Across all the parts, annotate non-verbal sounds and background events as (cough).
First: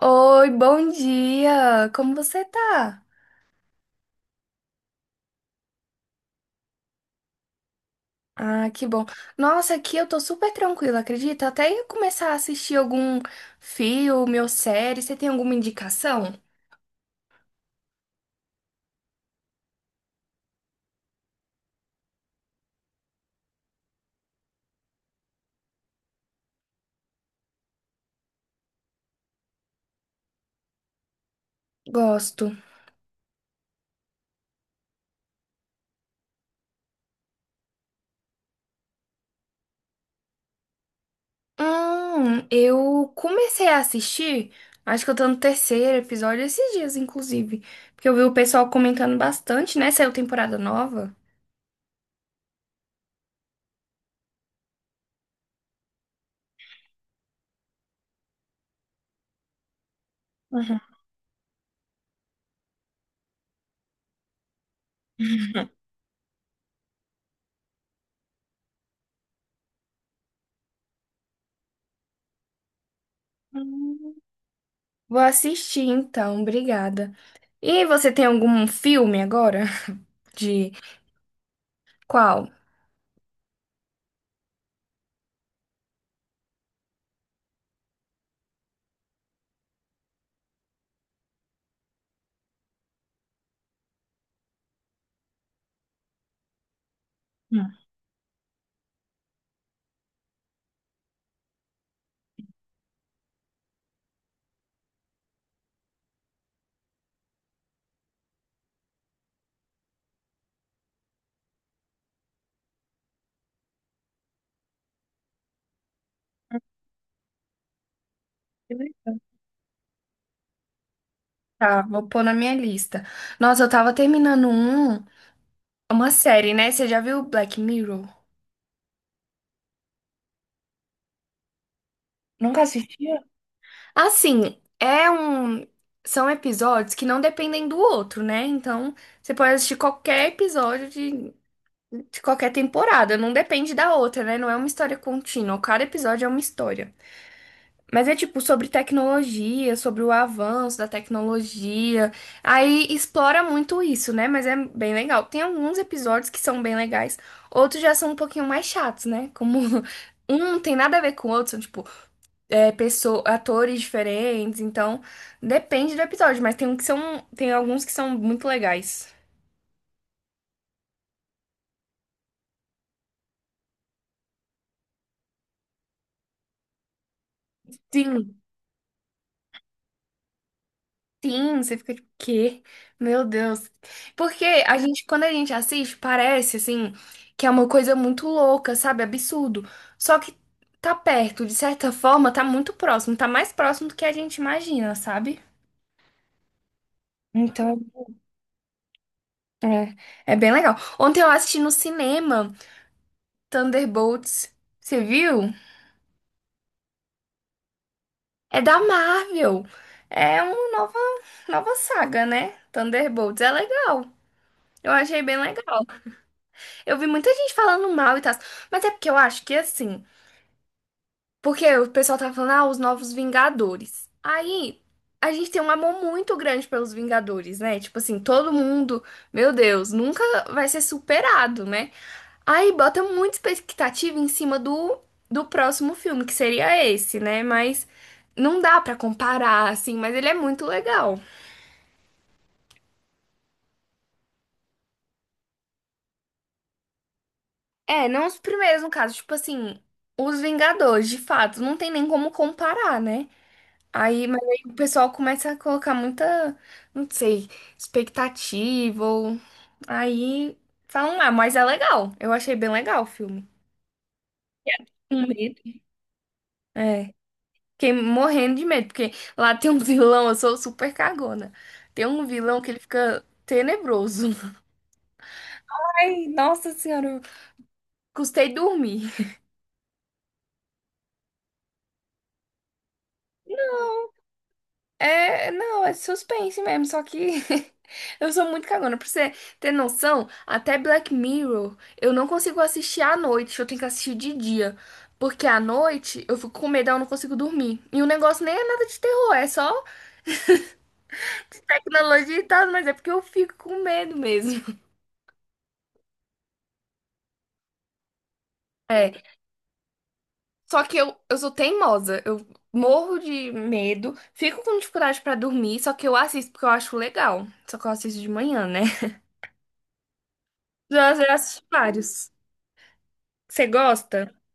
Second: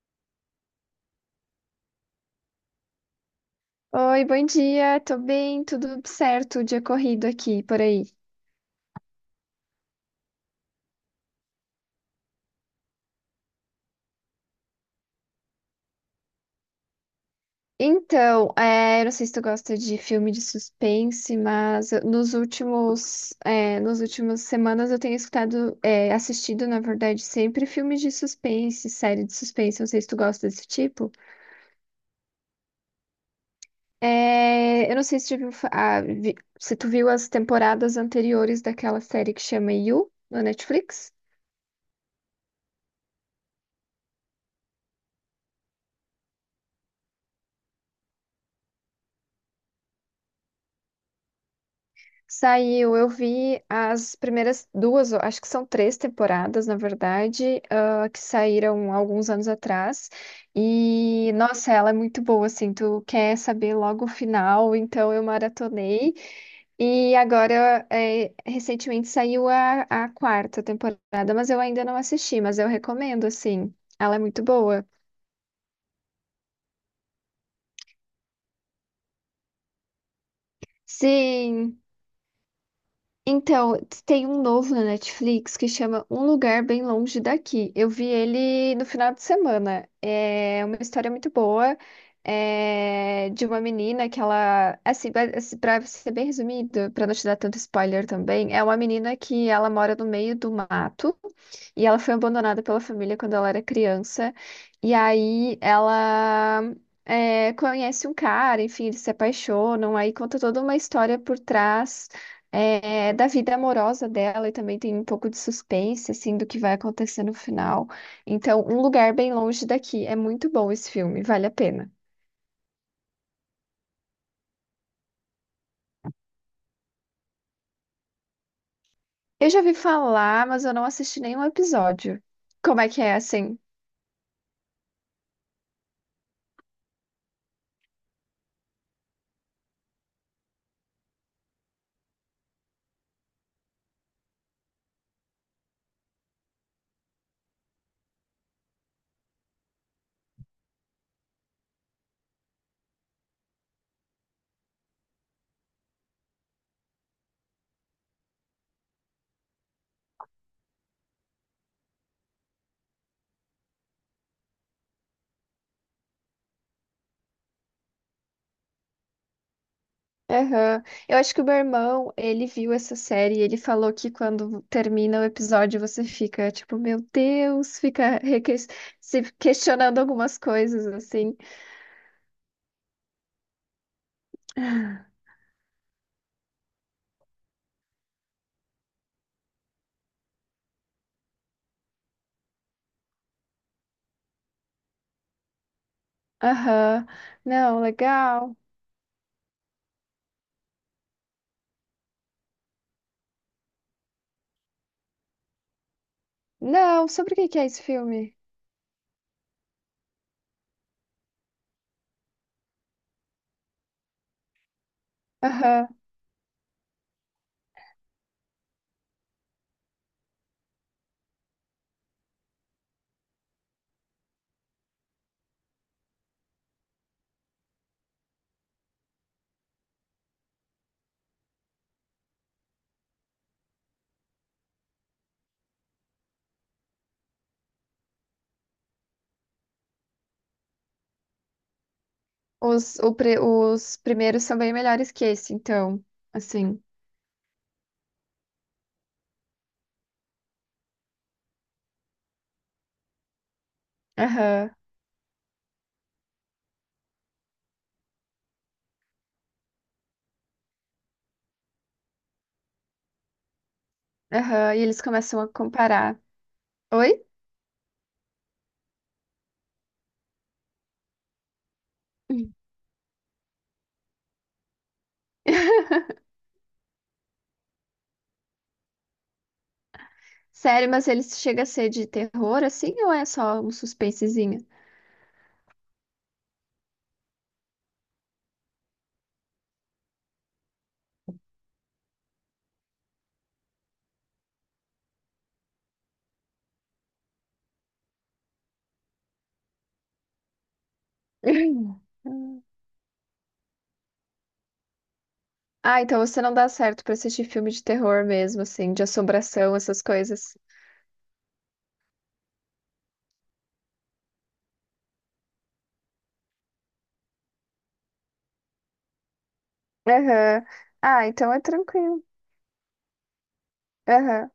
Oi, bom dia! Como você tá? Oi, bom dia. Tô bem, tudo certo, dia corrido aqui, por aí. Ah, que bom. Nossa, aqui eu tô super tranquila, acredita? Até ia começar a assistir algum filme ou série. Você tem alguma indicação? Então, eu não sei se tu gosta de filme de suspense, nos últimas semanas eu tenho assistido, na verdade, sempre filmes de suspense, série de suspense. Não sei se tu gosta desse tipo. Gosto. Eu não sei se tu viu, fa- ah, vi- se tu viu as temporadas anteriores daquela série que chama You, no Netflix. Eu comecei a assistir, acho que eu tô no terceiro episódio esses dias, inclusive. Porque eu vi o pessoal comentando bastante, né? Saiu temporada nova. Saiu, eu vi as primeiras duas, eu acho que são três temporadas, na verdade, que saíram alguns anos atrás. E, nossa, ela é muito boa, assim, tu quer saber logo o final, então eu maratonei. E agora, recentemente saiu a quarta temporada, mas eu ainda não assisti, mas eu recomendo, assim, ela Uhum. é muito boa. Vou assistir então, obrigada. E você tem algum filme agora? (laughs) De Sim. qual? Então, tem um novo na Netflix que chama Um Lugar Bem Longe Daqui. Eu vi ele no final de semana. É uma história muito boa, de uma menina que ela, assim, pra ser bem resumido, pra não te dar tanto spoiler também, é uma menina que ela mora no meio do mato e ela foi abandonada pela família quando ela era criança. E aí ela conhece um cara, enfim, eles se apaixonam, aí conta toda uma história por trás da vida amorosa dela e também tem um pouco de suspense, assim, do que vai acontecer no final. Então, Que Um Lugar legal. Bem Longe Daqui. É muito bom esse filme, vale a Tá, pena. vou pôr na minha lista. Nossa, eu tava terminando um, uma série, né? Você já viu Black Mirror? Eu já vi falar, mas eu não assisti nenhum episódio. Nunca Como é que é, assistia? assim? Assim, é um. São episódios que não dependem do outro, né? Então, você pode assistir qualquer episódio de qualquer temporada, não depende da outra, né? Não é uma história contínua. Cada episódio é uma história. Mas é tipo sobre tecnologia, sobre o avanço da tecnologia. Aí explora muito isso, né? Mas é bem legal. Tem alguns episódios que são bem legais, outros já são um pouquinho mais chatos, né? Como (laughs) um não tem nada a ver com o outro, são tipo pessoa, atores diferentes. Então depende do episódio, mas tem um que são, tem alguns que são muito legais. Aham. Eu acho que o meu irmão, ele viu essa série e ele falou que quando termina o episódio você fica tipo, meu Deus, fica Sim. Se questionando algumas coisas, assim. Sim, você fica tipo, quê? Meu Deus. Porque a gente, quando a gente assiste, parece assim que é uma coisa muito louca, sabe? Absurdo. Só que tá perto, de certa forma, tá muito próximo, tá mais próximo do que a gente imagina, sabe? Aham. Então, Não, legal. é, é bem legal. Ontem eu assisti no cinema Thunderbolts. Você viu? Não, sobre o que que é esse filme? É da Marvel. É uma nova, nova saga, né? Thunderbolts. É legal. Eu achei bem legal. Aham. Eu vi muita gente falando mal e tal, mas é porque eu acho que assim, porque o pessoal tava falando, ah, os novos Vingadores. Aí a gente tem um amor muito grande pelos Vingadores, né? Tipo assim, todo mundo, meu Deus, nunca vai ser superado, né? Aí bota muita expectativa em cima do, do próximo filme, que seria esse, né? Mas não dá pra comparar, assim, mas ele é muito legal. Os primeiros são bem melhores que esse, então. Assim. É, não os primeiros, no caso, tipo assim, os Vingadores, de fato, não tem nem como comparar, né? Aí, mas aí Aham. o pessoal começa a colocar muita, não sei, expectativa. Ou- Aí falam, ah, mas é legal. Eu achei bem legal o filme. Aham. E eles Com começam a medo. comparar. É. Oi? Fiquei morrendo de medo, porque lá tem um (laughs) vilão, eu sou super cagona. Tem um vilão que ele fica tenebroso. Ai, (laughs) nossa senhora, eu custei dormir. Sério, mas ele chega a ser de terror, assim, ou é só um suspensezinho? É, não, é suspense mesmo, só que (laughs) eu sou muito cagona. Pra você ter noção, até Black Mirror eu não consigo assistir à noite, eu tenho que assistir de dia. Porque à noite eu fico com medo, eu não consigo dormir. E o negócio nem é nada de terror, é só (laughs) tecnologia e tal, mas é porque eu fico com medo mesmo. (laughs) Ah, então você não dá certo pra assistir filme de terror mesmo, assim, de É, assombração, essas coisas. só que eu sou teimosa, eu morro de medo, fico com dificuldade pra dormir, só que eu assisto porque eu acho legal. Só que eu assisto de manhã, né? (laughs) Aham. Já, Ah, já então é assisti tranquilo. vários. Você gosta? Aham.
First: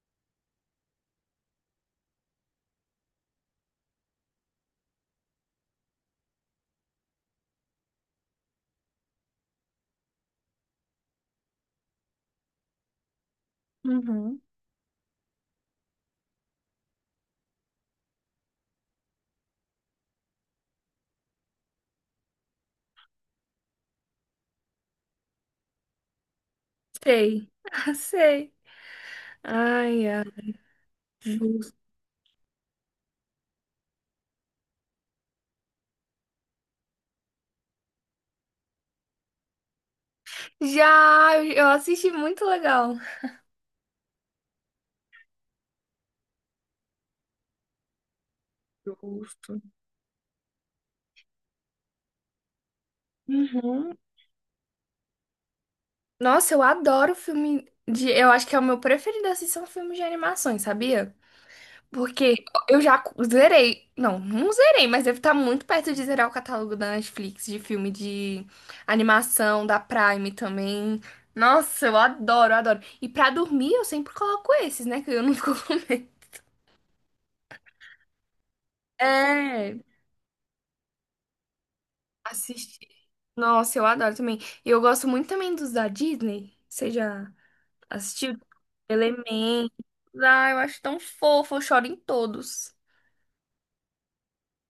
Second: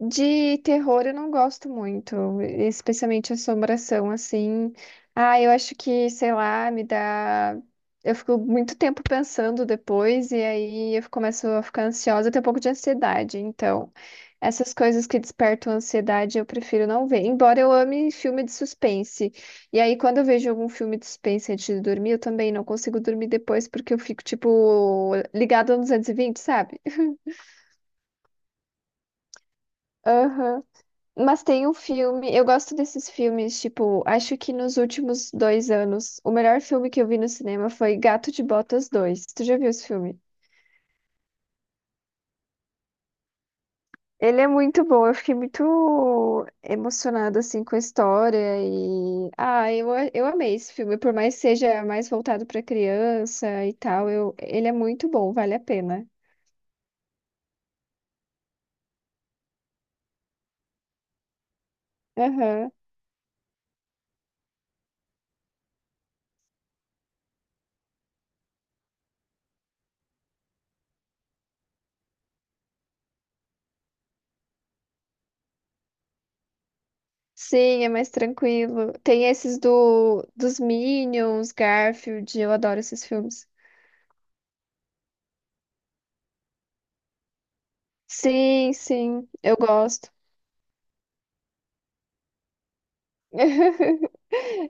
De terror eu não gosto muito, especialmente assombração, assim. Ah, eu acho que, sei lá, me dá. Eu fico muito tempo pensando depois, e aí eu começo a ficar ansiosa, até um pouco de ansiedade. Então, Uhum. essas coisas que despertam ansiedade eu prefiro não ver, embora eu ame filme de suspense. E aí, quando eu vejo algum filme de suspense antes de dormir, eu também não consigo dormir depois, porque eu fico, tipo, ligada no 220, sabe? Sei. (laughs) Sei. Ai, ai. Aham. Mas tem um Justo. filme, eu gosto desses filmes, tipo, acho que nos últimos 2 anos, o melhor filme que eu vi no cinema foi Gato de Botas 2. Tu já viu esse filme? Já, eu assisti muito legal. Ele é muito bom, eu fiquei muito emocionada, assim, com a história. Justo. Ah, eu amei esse filme, por mais que seja mais voltado pra criança e Uhum. tal, ele é muito bom, vale a pena. Nossa, eu adoro filme de. Eu acho que é o meu preferido assistir são filmes de animações, sabia? Porque Aham. eu já cu- zerei. Não, não zerei, mas deve estar muito perto de zerar o catálogo da Netflix de filme de animação, da Prime também. Nossa, eu adoro, adoro. E pra dormir eu sempre coloco esses, né? Que eu não (laughs) fico com medo. Sim, é mais tranquilo. Tem esses É. do dos Minions, Garfield, eu adoro Assisti. esses filmes. Nossa, eu adoro também. E eu gosto muito também dos da Disney. Você já assistiu? Sim, sim, eu Elementos. gosto. Ah, eu acho tão fofo, eu choro em todos. (laughs)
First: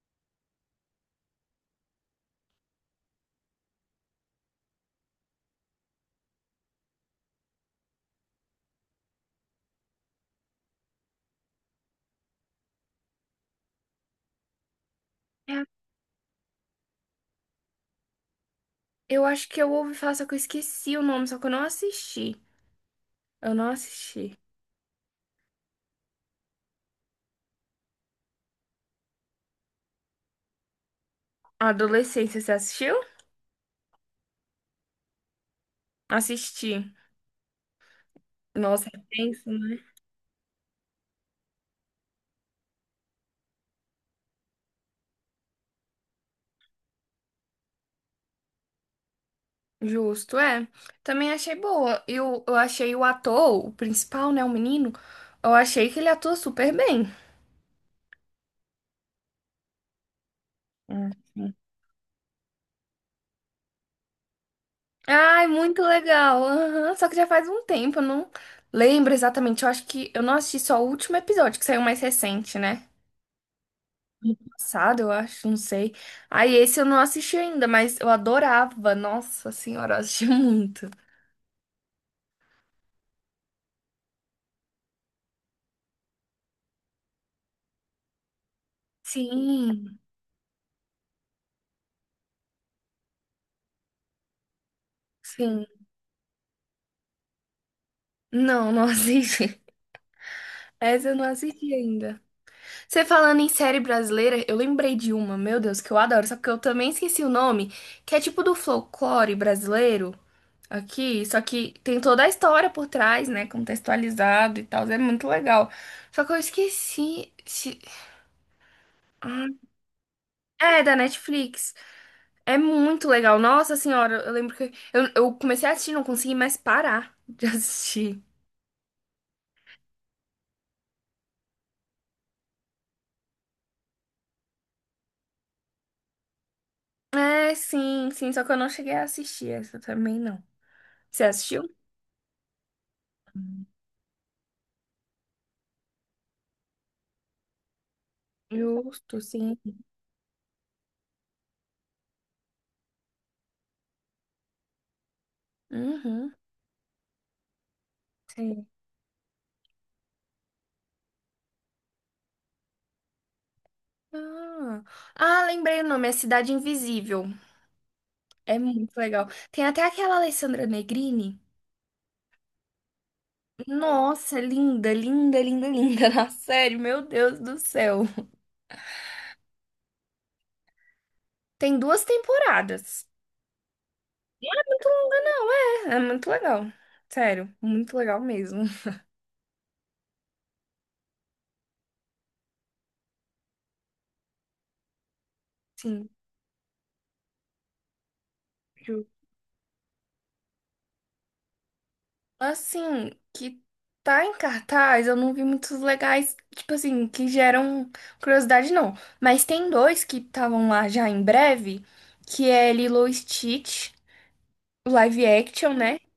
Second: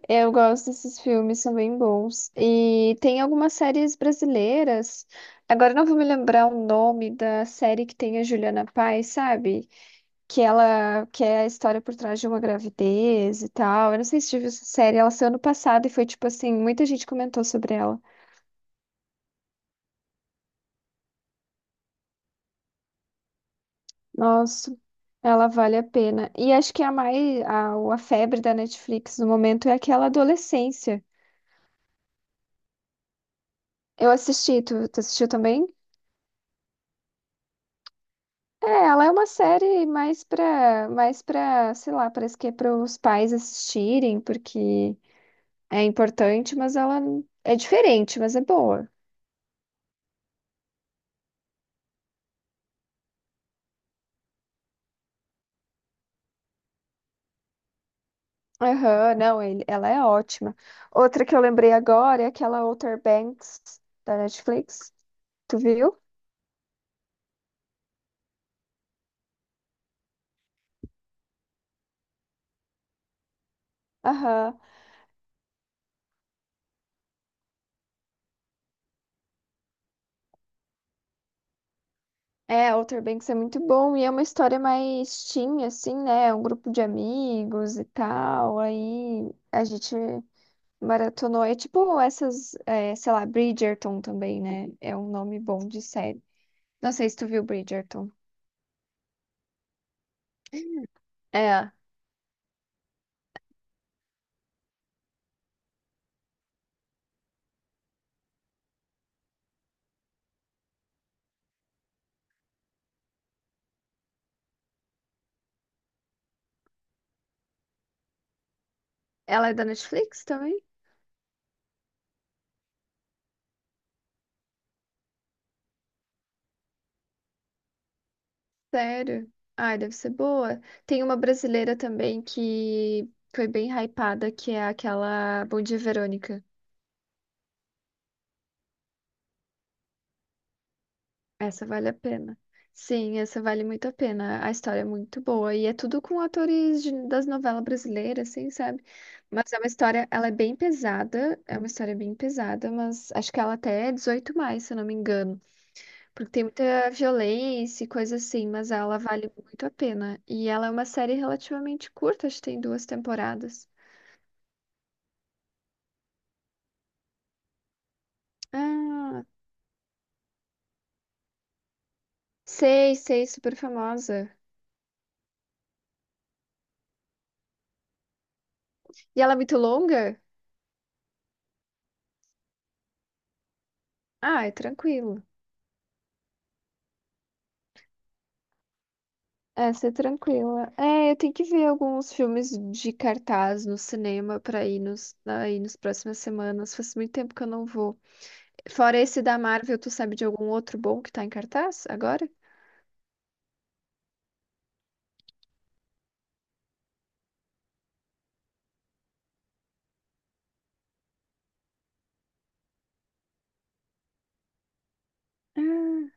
Eu gosto desses filmes, são bem bons. E tem algumas séries brasileiras. Agora eu não vou me lembrar o nome da série que tem a Juliana Paes, sabe? Que ela que é a história por trás de uma gravidez e tal. Eu não sei se tive essa série, ela saiu ano É, passado e foi tipo assim, muita gente comentou sobre ela. eu acho que eu ouvi falar, só que eu esqueci o nome, só que eu não assisti. Eu não assisti. Nossa, ela vale a pena. E acho que a febre da Netflix no momento é aquela adolescência. Adolescência, você assistiu? Eu assisti, tu assistiu também? Assisti. É, Nossa, é ela é uma tenso, né? série mais pra, sei lá, parece que é para os pais assistirem, porque é importante, mas ela é diferente, mas é boa. Justo, é. Também achei boa. Eu achei o ator, o principal, né? O menino. Eu achei que ele atua super bem. Aham, não, ela é ótima. Outra que eu Hum. lembrei agora é aquela Outer Banks da Netflix. Ai, Tu muito viu? legal. Aham, só que já faz um tempo, eu não lembro exatamente. Eu acho que eu não assisti só o último episódio, que saiu mais recente, né? Aham. Passado, eu acho, não sei. Aí esse eu não assisti ainda, mas eu adorava. Nossa senhora, eu assisti (laughs) muito. É, Outer Banks é muito bom e é uma história mais teen, assim, né? É um grupo de amigos e tal. Aí a gente Sim, maratonou. É tipo essas, sei lá, Bridgerton também, né? É um nome bom sim. de série. Não sei se tu viu Bridgerton. Não, não assisti. (laughs) Essa eu não É, assisti ainda. Você falando em série brasileira, eu lembrei de uma, meu Deus, que eu adoro, só que eu também esqueci o nome, que é tipo do folclore brasileiro. Aqui, só que tem toda a história por trás, né? Contextualizado e tal, é muito legal. Só que eu esqueci. Se- ela é da Netflix também? É, da Netflix. É muito legal. Nossa senhora, eu lembro que eu comecei a assistir, não consegui mais parar de (laughs) assistir. Sério? Ai, deve ser boa. Tem uma brasileira também que foi bem hypada, que é aquela Bom Dia, Verônica. É, sim, sim, só que eu não cheguei a assistir essa também, não. Você assistiu? Essa vale a pena. Sim, essa vale muito a pena. A história é muito boa e é tudo com atores das novelas brasileiras, assim, sabe? Justo, Mas sim. é uma história, ela é bem pesada, é uma história bem pesada, mas acho que ela até é 18 mais, se eu não me engano, porque Uhum, tem muita violência e coisa assim, sim. mas ela vale muito a pena. E ela é uma série relativamente curta, acho que tem duas temporadas. Ah, ah, lembrei o nome, é Cidade Invisível. É muito Ah, legal. Tem até aquela Alessandra Negrini. sei, sei, super famosa. Nossa, linda, linda, linda, linda. (laughs) Na série, meu Deus do céu. E ela é muito longa? Tem duas temporadas. Ah, é tranquilo. Não, é, é muito legal. Sério, muito legal mesmo. É, ser tranquila. É, eu tenho que ver alguns filmes de cartaz no cinema pra ir aí nas Sim, próximas semanas. Faz muito tempo que eu não vou. Fora juro. esse da Marvel, tu sabe de algum outro bom que tá em cartaz agora? Assim, que tá em cartaz, eu não vi muitos legais, tipo assim, que geram curiosidade, não. Mas tem dois que estavam lá já em breve, que é Lilo e Stitch, o live action, né? Ah.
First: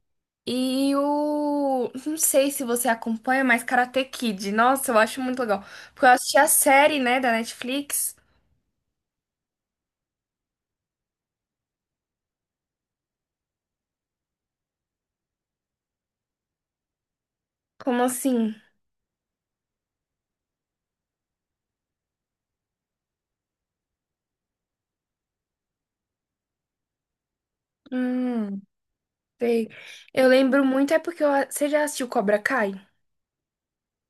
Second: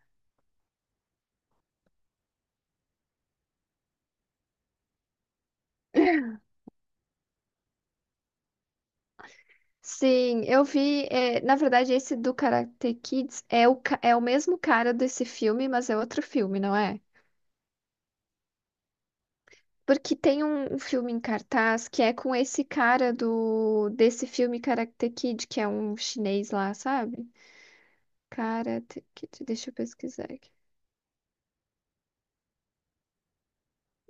E o. Não sei se você acompanha, mas Karate Kid. Nossa, eu acho muito legal. Porque eu assisti (laughs) a série, né, da Netflix. Sim, eu vi. Na verdade, esse do Karate Kids é o mesmo cara desse filme, mas é outro filme, não é? Como assim? Porque tem um filme em cartaz que é com esse cara do desse filme Karate Kid, que é um chinês lá, sabe? Hum, Karate Kid, deixa sei. eu Eu pesquisar aqui. lembro muito, é porque eu... você já assistiu Cobra Kai?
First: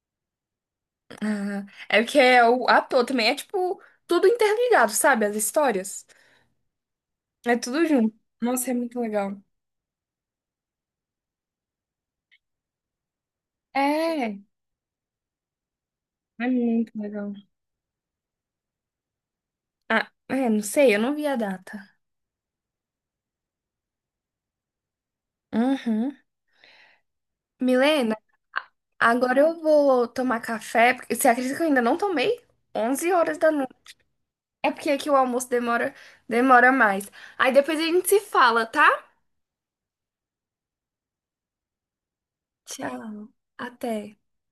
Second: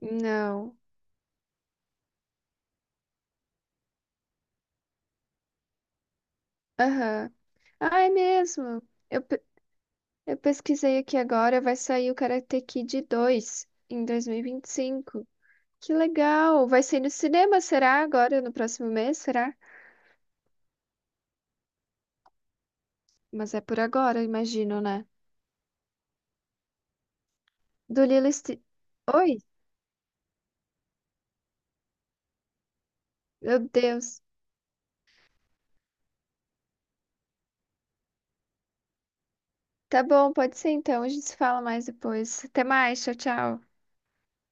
Não. Ah, é porque é o ator também. É tipo, tudo interligado, sabe? As histórias. Aham. É tudo Ah, é junto. Nossa, é mesmo. muito Eu, legal. pe- eu pesquisei aqui agora, vai sair o Karate Kid 2 em dois mil É, e vinte e cinco. Que é legal! Vai muito sair no legal. cinema, será? Agora, no próximo mês, será? Ah, é, não sei, eu não vi a data. Mas é por agora, imagino, né? Uhum. Do Milene? Lilo Ste... Oi? Agora eu vou tomar café, porque você acredita que eu ainda não tomei? 11 horas da Meu noite. Deus. É porque aqui o almoço demora, demora mais. Aí depois a gente se fala, tá? Tá bom, pode ser então. A gente se fala mais depois. Até mais, tchau, Tchau, tchau. até.